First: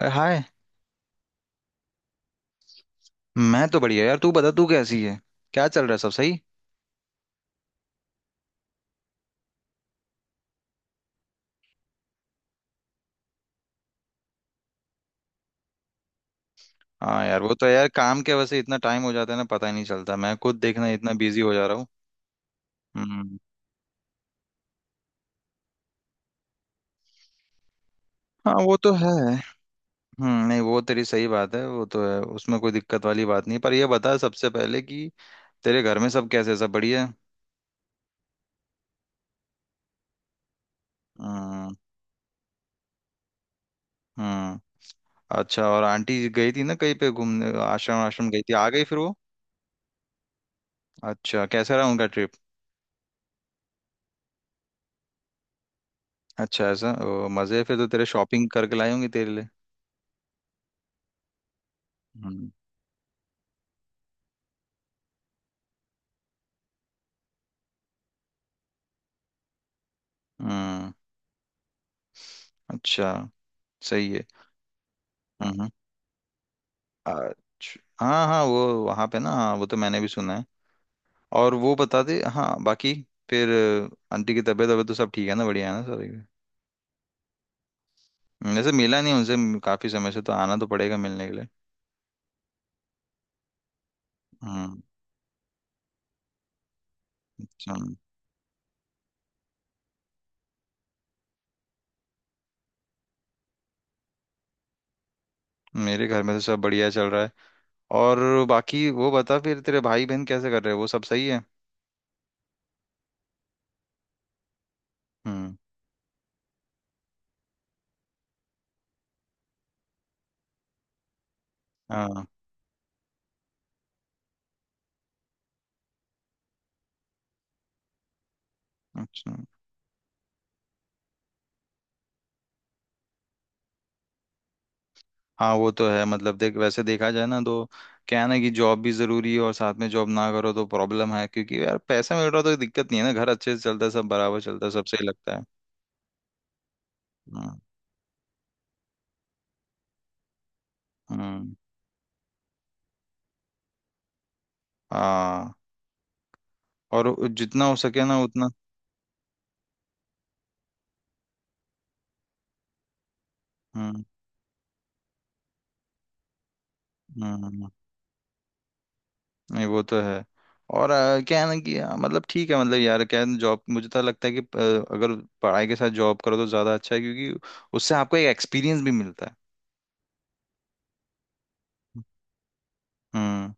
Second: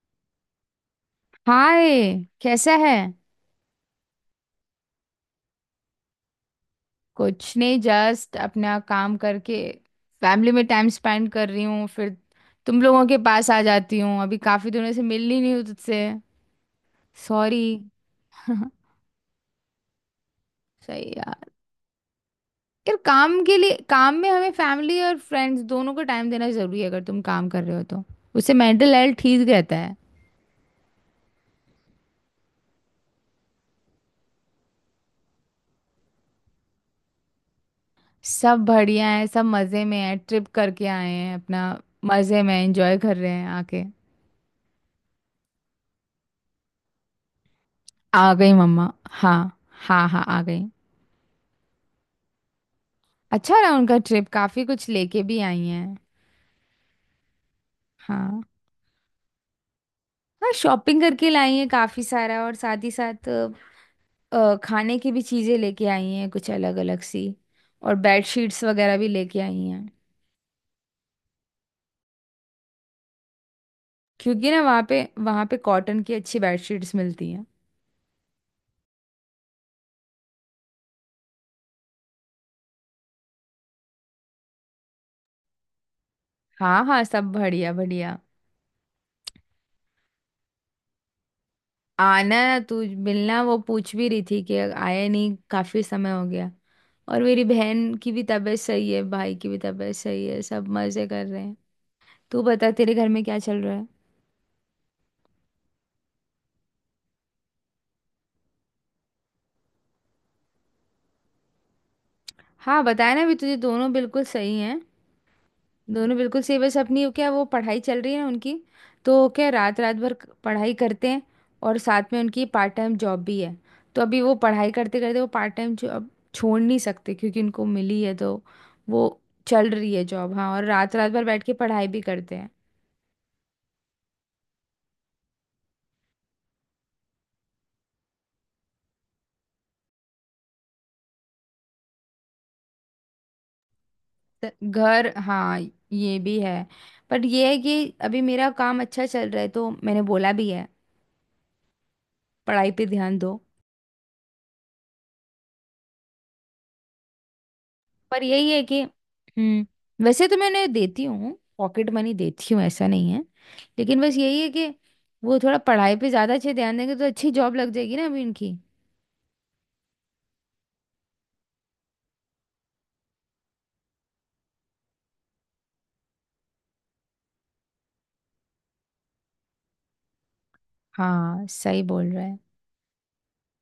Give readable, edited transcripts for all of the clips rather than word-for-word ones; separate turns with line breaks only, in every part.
अरे hi.
Hi. कैसा है?
मैं तो बढ़िया यार। तू बता, तू कैसी है? क्या चल रहा है? सब सही?
कुछ नहीं, जस्ट अपना काम करके फैमिली में टाइम स्पेंड कर रही हूँ। फिर तुम लोगों के पास आ जाती हूँ, अभी काफी दिनों से मिल ही नहीं हूँ तुझसे।
हाँ यार, वो तो
सॉरी।
यार काम के वजह से इतना टाइम हो जाता है ना, पता ही नहीं चलता। मैं खुद देखना
सही
इतना बिजी
यार।
हो जा रहा हूँ।
यार,
हम्म।
काम के लिए, काम में हमें फैमिली और फ्रेंड्स दोनों को टाइम देना जरूरी है, अगर तुम काम कर रहे हो तो।
हाँ
उससे
वो तो
मेंटल
है।
हेल्थ ठीक रहता है।
नहीं, वो तेरी सही बात है, वो तो है, उसमें कोई दिक्कत वाली बात नहीं। पर ये बता सबसे पहले कि तेरे घर में सब कैसे, सब बढ़िया है?
सब बढ़िया है, सब मज़े में है, ट्रिप करके आए हैं अपना।
हम्म।
मज़े में एंजॉय कर रहे हैं आके।
हम्म। अच्छा, और आंटी गई थी ना कहीं पे घूमने? आश्रम
आ
आश्रम गई थी,
गई
आ गई
मम्मा,
फिर वो?
हाँ। हाँ हाँ, आ गई।
अच्छा, कैसा रहा उनका ट्रिप?
अच्छा रहा उनका ट्रिप, काफी कुछ लेके भी आई हैं।
अच्छा, ऐसा? ओ, मजे। फिर तो तेरे
हाँ।
शॉपिंग करके लाई होंगी तेरे लिए।
हाँ, शॉपिंग करके लाई हैं काफी सारा।
हम्म।
और साथ ही साथ खाने की भी चीजें लेके आई हैं, कुछ अलग अलग सी। और बेड शीट्स वगैरह भी लेके आई हैं।
हम्म। अच्छा, सही है।
क्योंकि ना वहाँ पे
हम्म। हम्म।
कॉटन की अच्छी बेड शीट्स मिलती हैं।
अच्छा। हाँ हाँ, वो वहाँ पे ना, हाँ वो तो मैंने भी सुना है। और वो बता दे हाँ, बाकी। फिर आंटी की तबीयत वबीयत तो सब ठीक है ना, बढ़िया है ना सारी।
हाँ हाँ, सब बढ़िया बढ़िया।
वैसे मिला नहीं उनसे काफी समय से। तो आना तो पड़ेगा मिलने के लिए।
आना ना तू, मिलना। वो पूछ भी रही थी कि
हम्म।
आया नहीं, काफी समय हो गया। और मेरी
अच्छा।
बहन की भी तबीयत सही है, भाई की भी तबीयत सही है, सब मजे कर रहे हैं। तू बता, तेरे घर में क्या चल रहा है?
मेरे घर में तो सब बढ़िया चल रहा है। और बाकी वो बता फिर, तेरे भाई बहन कैसे कर रहे हैं? वो सब सही है?
हाँ बताया ना अभी तुझे, दोनों बिल्कुल सही हैं।
हम्म।
दोनों बिल्कुल सही। बस अपनी क्या वो पढ़ाई चल रही है ना उनकी, तो क्या रात रात भर पढ़ाई करते हैं। और साथ में
हाँ।
उनकी पार्ट टाइम जॉब भी है। तो अभी वो पढ़ाई करते करते वो पार्ट टाइम जॉब छोड़ नहीं सकते क्योंकि उनको मिली है, तो वो
अच्छा।
चल रही है जॉब, हाँ। और रात रात भर बैठ के पढ़ाई भी करते हैं।
हाँ वो तो है। मतलब देख, वैसे देखा जाए ना तो क्या है ना कि जॉब भी जरूरी है, और साथ में जॉब ना करो तो प्रॉब्लम है। क्योंकि यार, पैसा मिल रहा तो दिक्कत नहीं है ना, घर अच्छे से चलता है, सब बराबर चलता है, सब सही
घर,
लगता है।
हाँ, ये भी है। पर ये है
हम्म।
कि अभी मेरा काम अच्छा चल रहा है, तो मैंने बोला भी है,
हम्म।
पढ़ाई पे ध्यान दो।
हाँ, और जितना हो सके
पर
ना
यही
उतना।
है कि वैसे तो मैं उन्हें देती हूँ, पॉकेट मनी देती हूँ, ऐसा नहीं है, लेकिन
हम्म।
बस यही है कि वो थोड़ा पढ़ाई पे ज्यादा अच्छे ध्यान देंगे तो अच्छी जॉब लग
हम्म।
जाएगी ना अभी इनकी।
नहीं वो तो है। और क्या है ना कि मतलब ठीक है, मतलब यार क्या जॉब, मुझे तो लगता है कि अगर पढ़ाई के साथ जॉब करो तो ज्यादा अच्छा है, क्योंकि उससे आपको एक एक्सपीरियंस भी मिलता है।
हाँ, सही बोल रहा है।
हम्म।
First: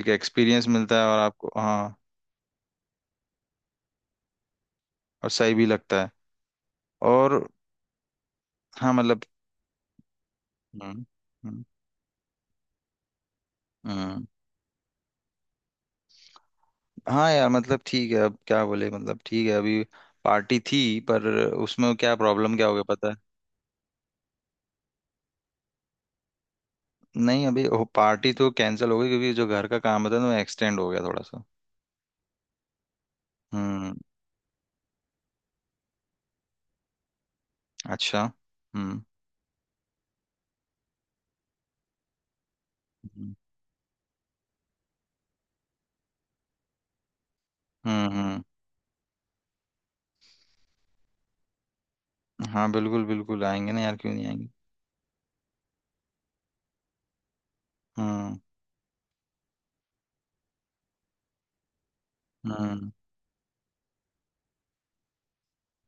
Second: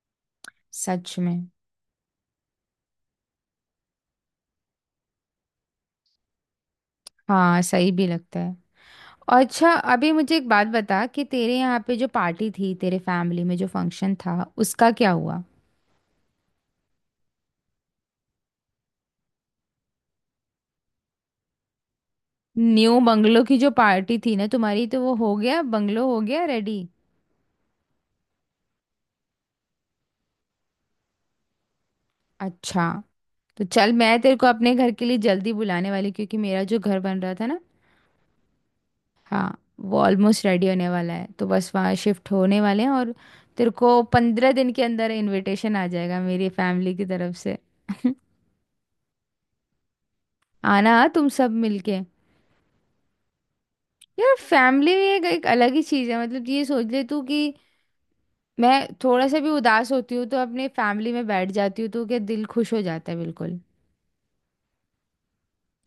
एक एक्सपीरियंस मिलता है
सच
और
में।
आपको, हाँ। और सही भी लगता है। और
हाँ, सही भी लगता है।
हाँ, मतलब।
अच्छा, अभी मुझे एक बात
हम्म।
बता कि तेरे
हम्म।
यहाँ पे जो पार्टी थी, तेरे फैमिली में जो फंक्शन
हम्म।
था, उसका क्या हुआ?
हाँ यार मतलब ठीक है, अब क्या बोले, मतलब ठीक है अभी। पार्टी थी, पर उसमें क्या प्रॉब्लम, क्या हो गया
न्यू
पता है?
बंगलो की जो पार्टी थी ना तुम्हारी, तो वो हो गया? बंगलो हो गया रेडी?
नहीं अभी, पार्टी तो कैंसिल हो गई, क्योंकि जो घर का काम होता है ना, वो एक्सटेंड हो गया थोड़ा सा।
अच्छा। तो चल,
हम्म।
मैं तेरे को अपने घर के लिए जल्दी बुलाने वाली, क्योंकि मेरा जो घर बन रहा था ना,
अच्छा। हम्म।
हाँ, वो ऑलमोस्ट रेडी होने वाला है तो बस वहाँ शिफ्ट होने वाले हैं। और
हम्म।
तेरे को 15 दिन के अंदर इनविटेशन आ जाएगा मेरी फैमिली की तरफ से।
हम्म।
आना तुम सब मिलके।
हाँ बिल्कुल बिल्कुल, आएंगे ना यार, क्यों नहीं
यार,
आएंगे?
फैमिली एक अलग ही चीज है, मतलब ये सोच ले तू कि
हम्म।
मैं थोड़ा सा भी उदास होती हूँ तो अपने फैमिली में बैठ जाती हूँ, तो क्या दिल खुश हो
हम्म।
जाता है, बिल्कुल।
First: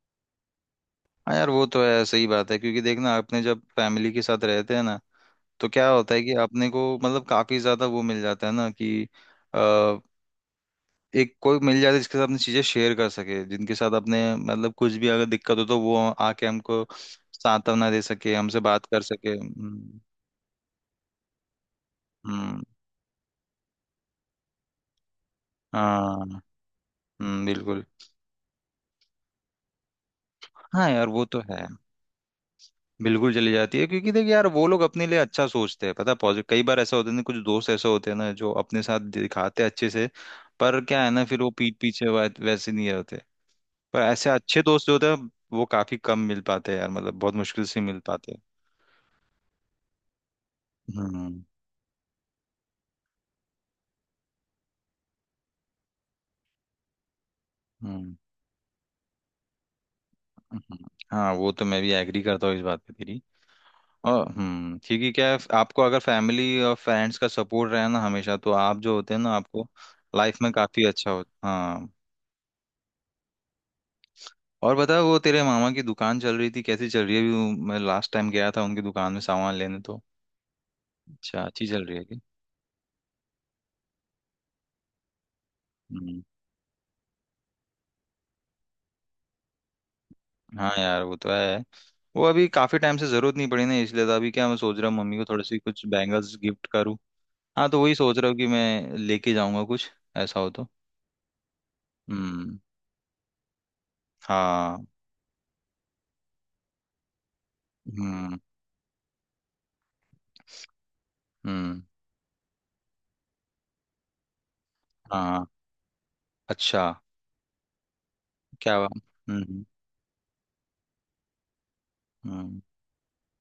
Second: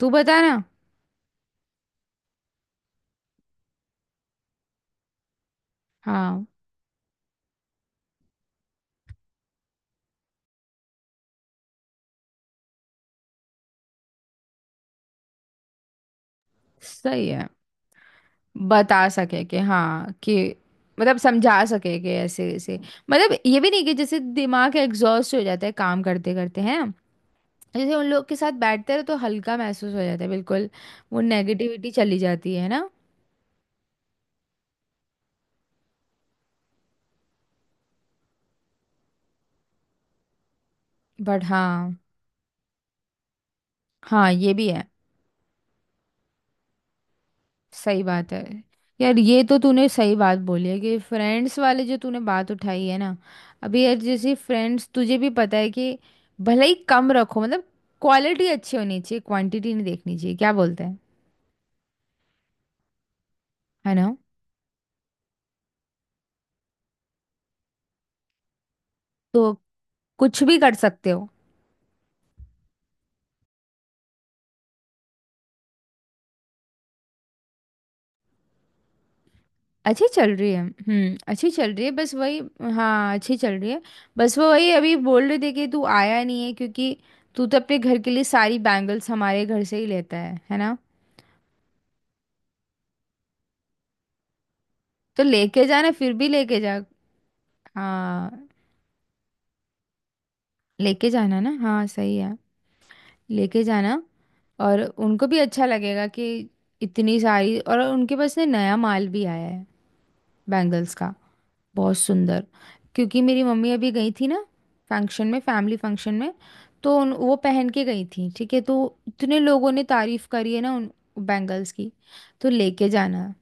तू बता ना।
हाँ यार वो तो है, सही बात है। क्योंकि देखना, अपने जब फैमिली के साथ रहते हैं ना, तो क्या होता है कि
हाँ
अपने को मतलब काफी ज्यादा वो मिल जाता है ना, कि एक कोई मिल जाए तो, जिसके साथ अपनी चीजें शेयर कर सके, जिनके साथ अपने मतलब कुछ भी अगर दिक्कत हो तो वो आके हमको
सही है।
सांत्वना दे सके, हमसे बात कर
बता
सके।
सके कि
हम्म।
हाँ, कि मतलब समझा सके कि ऐसे
हम्म।
ऐसे। मतलब ये भी नहीं कि जैसे दिमाग एग्जॉस्ट हो जाता है काम करते
हाँ।
करते, है ना?
हम्म। बिल्कुल।
जैसे उन लोग के साथ बैठते रहो तो हल्का महसूस हो जाता है, बिल्कुल।
हाँ यार
वो
वो तो है।
नेगेटिविटी चली जाती है ना।
बिल्कुल चली जाती है, क्योंकि देखिए यार, वो लोग अपने लिए अच्छा सोचते हैं पता है, पॉजिटिव। कई बार ऐसा होता है ना, कुछ दोस्त ऐसे होते हैं ना जो अपने साथ दिखाते हैं अच्छे से। पर क्या है ना, फिर
बट
वो पीठ
हाँ।
पीछे वैसे नहीं होते। पर ऐसे
हाँ, ये
अच्छे
भी है।
दोस्त जो होते हैं, वो काफी कम मिल पाते हैं यार, मतलब बहुत मुश्किल से मिल
सही
पाते
बात
हैं।
है यार, ये तो तूने सही बात बोली है, कि
हम्म।
फ्रेंड्स वाले जो तूने बात उठाई है ना। अभी यार, जैसे फ्रेंड्स, तुझे भी पता है कि भले ही कम रखो, मतलब
हम्म।
क्वालिटी अच्छी होनी चाहिए, क्वांटिटी नहीं देखनी चाहिए, क्या बोलते
हम्म।
हैं,
हाँ, वो तो मैं भी एग्री करता हूँ इस बात पे तेरी।
है ना?
और क्योंकि क्या है, आपको अगर फैमिली और फ्रेंड्स का सपोर्ट रहे ना हमेशा, तो आप जो होते हैं ना,
तो
आपको
कुछ
लाइफ में
भी कर
काफी
सकते
अच्छा हो।
हो।
हाँ। और बता, वो तेरे मामा की दुकान चल रही थी, कैसी चल रही है अभी मैं लास्ट टाइम गया था उनकी दुकान में सामान लेने तो।
अच्छी चल रही है,
अच्छा,
अच्छी
अच्छी
चल रही
चल
है,
रही है
बस
कि?
वही। हाँ, अच्छी चल रही है। बस वो वही अभी बोल रहे थे कि तू आया
हम्म।
नहीं है, क्योंकि तू तो अपने घर के लिए सारी बैंगल्स हमारे घर से ही लेता है
हाँ
ना?
यार वो तो है। वो अभी काफी टाइम से जरूरत नहीं पड़ी ना, इसलिए तो अभी क्या मैं सोच रहा हूँ मम्मी
तो
को थोड़ी सी
लेके
कुछ
जाना, फिर भी
बैंगल्स
लेके
गिफ्ट
जा।
करूँ। हाँ तो वही सोच रहा हूँ कि
हाँ,
मैं लेके जाऊंगा कुछ ऐसा हो तो।
लेके जाना ना, हाँ सही है,
हम्म।
लेके जाना। और
हाँ।
उनको भी अच्छा लगेगा कि इतनी सारी। और उनके पास
हम्म।
ना नया माल भी आया है बैंगल्स का,
हम्म।
बहुत सुंदर। क्योंकि मेरी मम्मी अभी गई थी ना फंक्शन में,
हाँ।
फैमिली फंक्शन में,
अच्छा।
तो वो पहन के गई थी, ठीक है,
क्या?
तो
हम्म।
इतने
हम्म।
लोगों ने तारीफ करी है ना उन बैंगल्स की। तो
हम्म।
लेके जाना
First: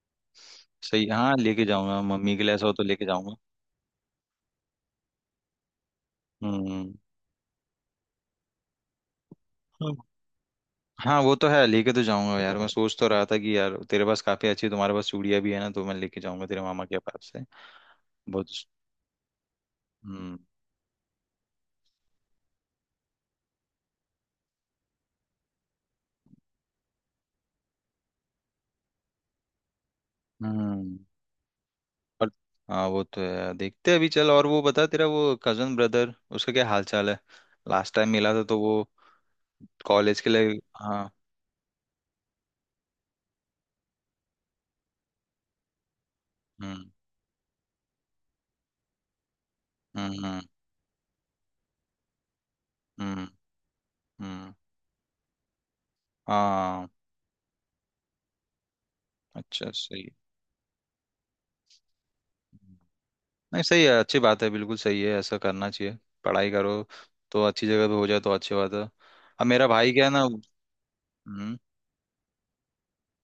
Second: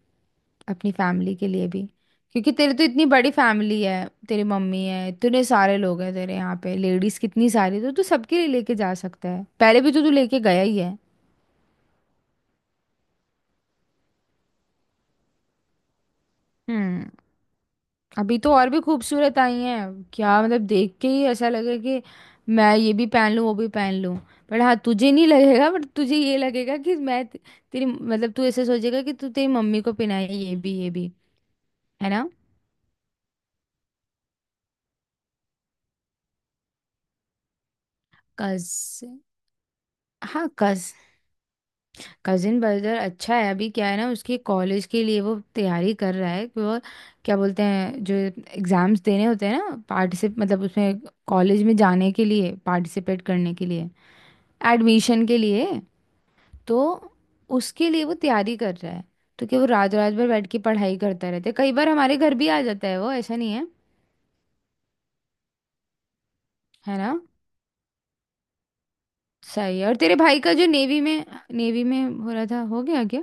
अपनी
सही, हाँ,
फैमिली के
लेके
लिए भी।
जाऊंगा मम्मी के
क्योंकि
लिए ऐसा
तेरी
हो तो
तो इतनी
लेके
बड़ी
जाऊंगा।
फैमिली है, तेरी मम्मी है, इतने सारे लोग हैं तेरे यहाँ पे,
हम्म।
लेडीज कितनी सारी, तो तू सबके लिए लेके जा सकता है, पहले भी
हम्म।
तो तू लेके गया ही है।
हाँ वो तो है, लेके तो जाऊंगा यार। मैं सोच तो रहा था कि यार तेरे पास काफी अच्छी, तुम्हारे पास चूड़ियां भी है ना, तो मैं लेके जाऊंगा तेरे मामा के
हम्म।
पास से।
अभी
बहुत।
तो और भी खूबसूरत आई हैं,
हम्म।
क्या मतलब देख के ही ऐसा लगे कि मैं ये भी पहन लूं वो भी पहन लूं। पर हाँ, तुझे नहीं लगेगा, बट तुझे ये लगेगा कि तेरी, मतलब तू ऐसे सोचेगा कि तू तेरी मम्मी को पहनाए ये भी ये
हम्म।
भी, है ना?
और हाँ वो तो है, देखते हैं अभी चल। और वो बता तेरा वो कजन ब्रदर, उसका क्या हाल चाल है? लास्ट टाइम मिला था तो वो
कजिन?
कॉलेज के
हाँ,
लिए।
कज
हाँ।
कजिन ब्रदर अच्छा है। अभी क्या है ना, उसके कॉलेज के लिए वो तैयारी कर रहा है कि वो
हम्म।
क्या बोलते हैं, जो एग्जाम्स देने होते हैं ना,
हम्म।
पार्टिसिप
हम्म।
मतलब उसमें कॉलेज में जाने के लिए, पार्टिसिपेट
हम्म।
करने के लिए,
हम्म।
एडमिशन के लिए, तो
हाँ,
उसके लिए वो तैयारी कर रहा है। तो क्या वो
अच्छा,
रात
सही है।
रात भर बैठ के पढ़ाई करता रहता है, कई बार हमारे घर भी आ जाता है वो, ऐसा नहीं
नहीं
है।
सही है, अच्छी बात है, बिल्कुल सही है, ऐसा करना चाहिए। पढ़ाई करो
है ना,
तो अच्छी जगह पे हो जाए तो अच्छी बात है। अब मेरा
सही है।
भाई
और
क्या है
तेरे
ना।
भाई का जो नेवी में,
हम्म,
नेवी में हो रहा था, हो गया क्या?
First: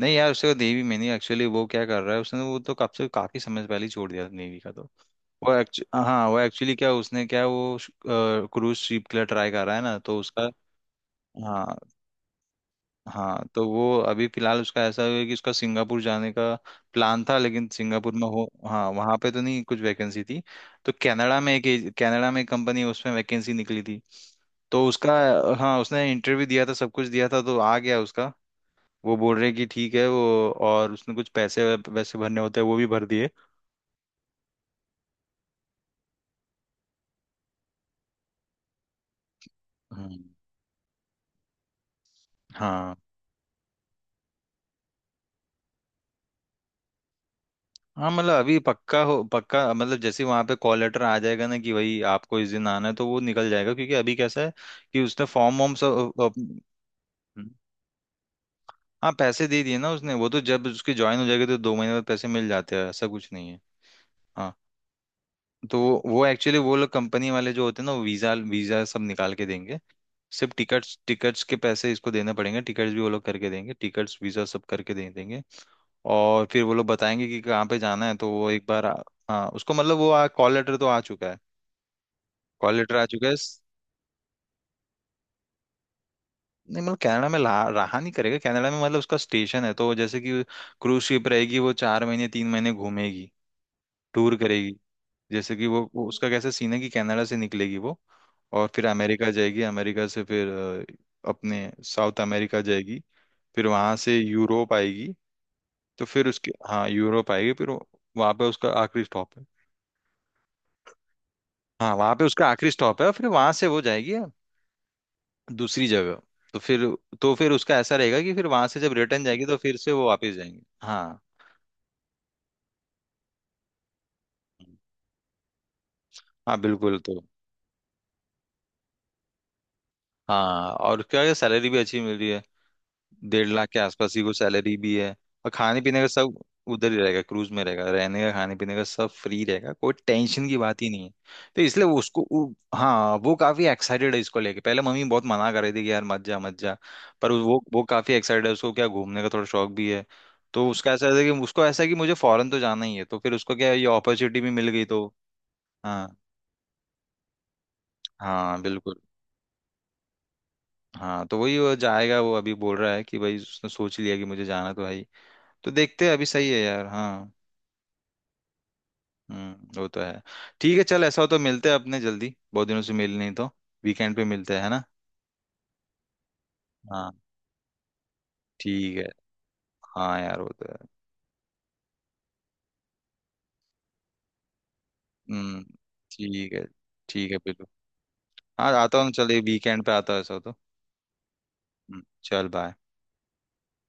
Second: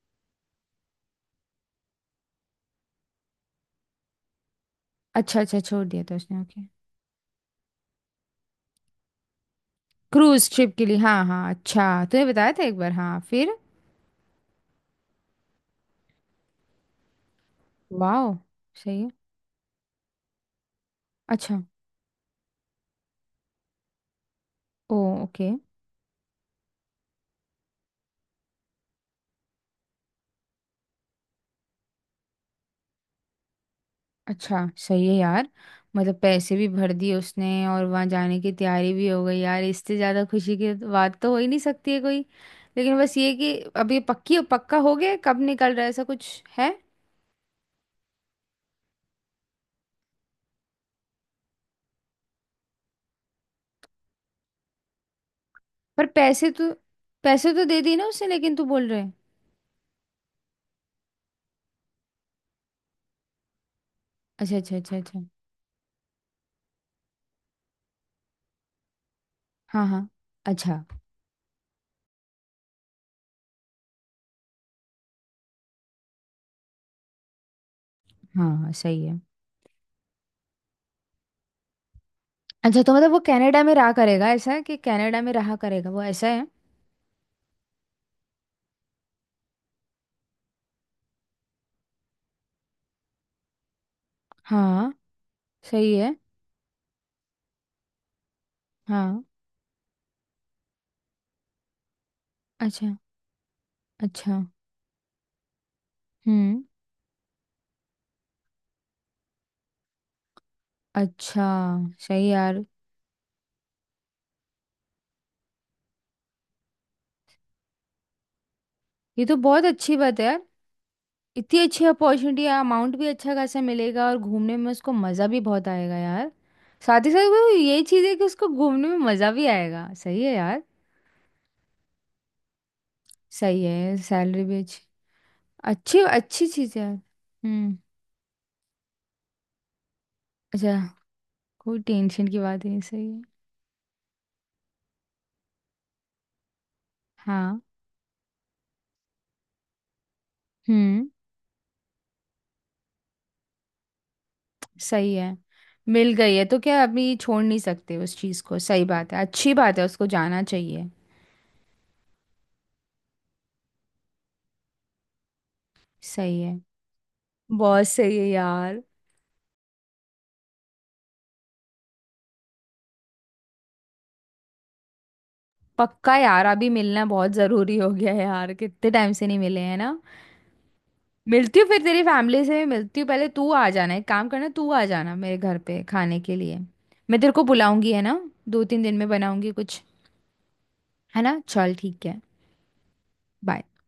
नहीं यार, उससे नेवी में नहीं, एक्चुअली वो क्या कर रहा है, उसने वो तो कब से काफी समय पहले ही छोड़ दिया नेवी का तो।
अच्छा
वो
अच्छा,
एक्चु
छोड़ दिया था
हाँ वो
उसने, ओके।
एक्चुअली क्या उसने क्या वो क्रूज शिप के लिए ट्राई कर रहा है ना, तो उसका।
क्रूज ट्रिप के लिए? हाँ हाँ,
हाँ
अच्छा तूने बताया था एक बार, हाँ
हाँ,
फिर।
तो वो अभी फिलहाल उसका ऐसा है कि उसका सिंगापुर जाने का प्लान था, लेकिन सिंगापुर में
वाह,
हो हाँ
सही है।
वहाँ पे तो नहीं कुछ वैकेंसी थी। तो
अच्छा।
कनाडा में एक कंपनी है, उसमें वैकेंसी निकली थी। तो
ओ,
उसका,
ओके।
हाँ उसने इंटरव्यू दिया था, सब कुछ दिया था, तो आ गया उसका। वो बोल रहे कि ठीक है वो, और उसने कुछ पैसे वैसे भरने होते हैं, वो भी भर दिए।
अच्छा सही है यार, मतलब पैसे भी भर दिए उसने और वहां जाने की तैयारी भी हो गई यार, इससे
हम्म।
ज्यादा खुशी की बात तो हो ही नहीं सकती है कोई।
हाँ।
लेकिन बस ये कि अब ये पक्की पक्का हो गया है? कब निकल रहा है, ऐसा कुछ है?
हाँ मतलब अभी पक्का हो, पक्का मतलब जैसे ही वहां पे कॉल लेटर आ जाएगा ना कि भाई आपको इस दिन आना है, तो वो निकल जाएगा। क्योंकि अभी कैसा है कि उसने फॉर्म वॉर्म
पर
सब
पैसे तो
अ,
पैसे तो दे दिए ना उसने, लेकिन तू बोल रहे है।
हाँ पैसे दे दिए ना उसने, वो तो जब उसकी ज्वाइन हो जाएगी तो 2 महीने बाद पैसे मिल जाते हैं, ऐसा कुछ नहीं है।
अच्छा अच्छा अच्छा अच्छा।
तो वो एक्चुअली, वो लोग कंपनी वाले जो होते हैं ना, वो वीजा वीजा सब निकाल के देंगे।
हाँ हाँ,
सिर्फ
अच्छा।
टिकट्स टिकट्स के पैसे इसको देने पड़ेंगे, टिकट्स भी वो लोग करके देंगे, टिकट्स वीजा सब करके दे देंगे। और फिर वो लोग बताएंगे कि कहाँ पे जाना है, तो वो
हाँ
एक
हाँ,
बार
सही है।
हाँ उसको मतलब वो कॉल लेटर तो आ चुका है। कॉल
अच्छा, तो
लेटर आ
मतलब वो
चुका है।
कनाडा में रहा करेगा, ऐसा है कि कनाडा में रहा करेगा वो, ऐसा है?
नहीं मतलब कनाडा में रहा नहीं करेगा, कनाडा में मतलब उसका स्टेशन है, तो जैसे कि क्रूज शिप रहेगी, वो 4 महीने 3 महीने घूमेगी, टूर करेगी।
हाँ
जैसे कि वो
सही
वो
है।
उसका कैसा सीन है कि कनाडा से निकलेगी वो, और फिर
हाँ,
अमेरिका जाएगी, अमेरिका से फिर अपने साउथ अमेरिका
अच्छा
जाएगी। फिर वहां से
अच्छा,
यूरोप आएगी। तो फिर उसके,
हम्म।
हाँ यूरोप आएगी फिर, वहां पे उसका आखिरी स्टॉप है।
अच्छा,
हाँ वहां पे
सही
उसका
यार,
आखिरी स्टॉप है, और फिर वहां से वो जाएगी दूसरी जगह। तो फिर तो फिर उसका ऐसा रहेगा कि फिर वहां से जब रिटर्न
ये तो
जाएगी तो
बहुत
फिर से
अच्छी
वो
बात है
वापस
यार,
जाएंगे। हाँ।
इतनी अच्छी अपॉर्चुनिटी है, अमाउंट भी अच्छा खासा मिलेगा और घूमने में उसको मज़ा भी बहुत आएगा यार।
हाँ बिल्कुल
साथ ही
तो।
साथ वो ये चीज़ है कि उसको घूमने में मज़ा भी आएगा, सही है यार।
हाँ, और क्या सैलरी भी अच्छी मिल रही है, डेढ़
सही
लाख के
है,
आसपास ही कुछ
सैलरी भी
सैलरी
अच्छी,
भी है। और खाने
अच्छी
पीने का सब
अच्छी चीज़ है
उधर
यार।
ही रहेगा, क्रूज में
हम्म।
रहेगा, रहने का खाने पीने का सब फ्री रहेगा, कोई टेंशन की
अच्छा,
बात ही नहीं है। तो
कोई
इसलिए वो उसको
टेंशन की बात ही नहीं, सही
हाँ
है।
वो काफी एक्साइटेड है इसको लेके, पहले मम्मी बहुत मना कर रही थी कि यार मत जा मत जा। पर वो
हाँ।
वो काफी एक्साइटेड है, उसको क्या घूमने का थोड़ा शौक भी है। तो उसका ऐसा
हम्म।
है कि उसको ऐसा है कि मुझे फॉरेन तो जाना ही है, तो फिर उसको क्या है, ये अपॉर्चुनिटी भी मिल गई तो।
सही है,
हाँ।
मिल गई है तो क्या अभी छोड़ नहीं सकते उस चीज़ को,
हाँ
सही
बिल्कुल।
बात है, अच्छी बात है, उसको जाना चाहिए।
हाँ तो वही, वो जाएगा, वो अभी बोल रहा है कि भाई उसने सोच लिया कि मुझे जाना तो है ही। तो देखते हैं अभी,
सही
सही है
है,
यार, हाँ।
बहुत सही है यार।
हम्म। वो तो है। ठीक है चल, ऐसा हो तो मिलते हैं अपने जल्दी, बहुत दिनों से मिल नहीं तो। वीकेंड पे मिलते हैं, है ना?
पक्का यार, अभी मिलना
हाँ,
बहुत जरूरी हो गया है यार, कितने
ठीक है।
टाइम से नहीं मिले हैं ना।
हाँ यार वो तो है।
मिलती हूँ फिर, तेरी फैमिली से भी मिलती हूँ, पहले तू आ जाना, एक काम करना, तू आ जाना मेरे घर
हम्म।
पे खाने के
ठीक
लिए,
है।
मैं
ठीक
तेरे
है
को
बिल्कुल।
बुलाऊंगी, है ना? दो
हाँ
तीन दिन
आता
में
हूँ चल,
बनाऊंगी कुछ।
वीकेंड पे आता हूँ ऐसा हो तो।
है ना, चल ठीक है।
चल बाय।
बाय।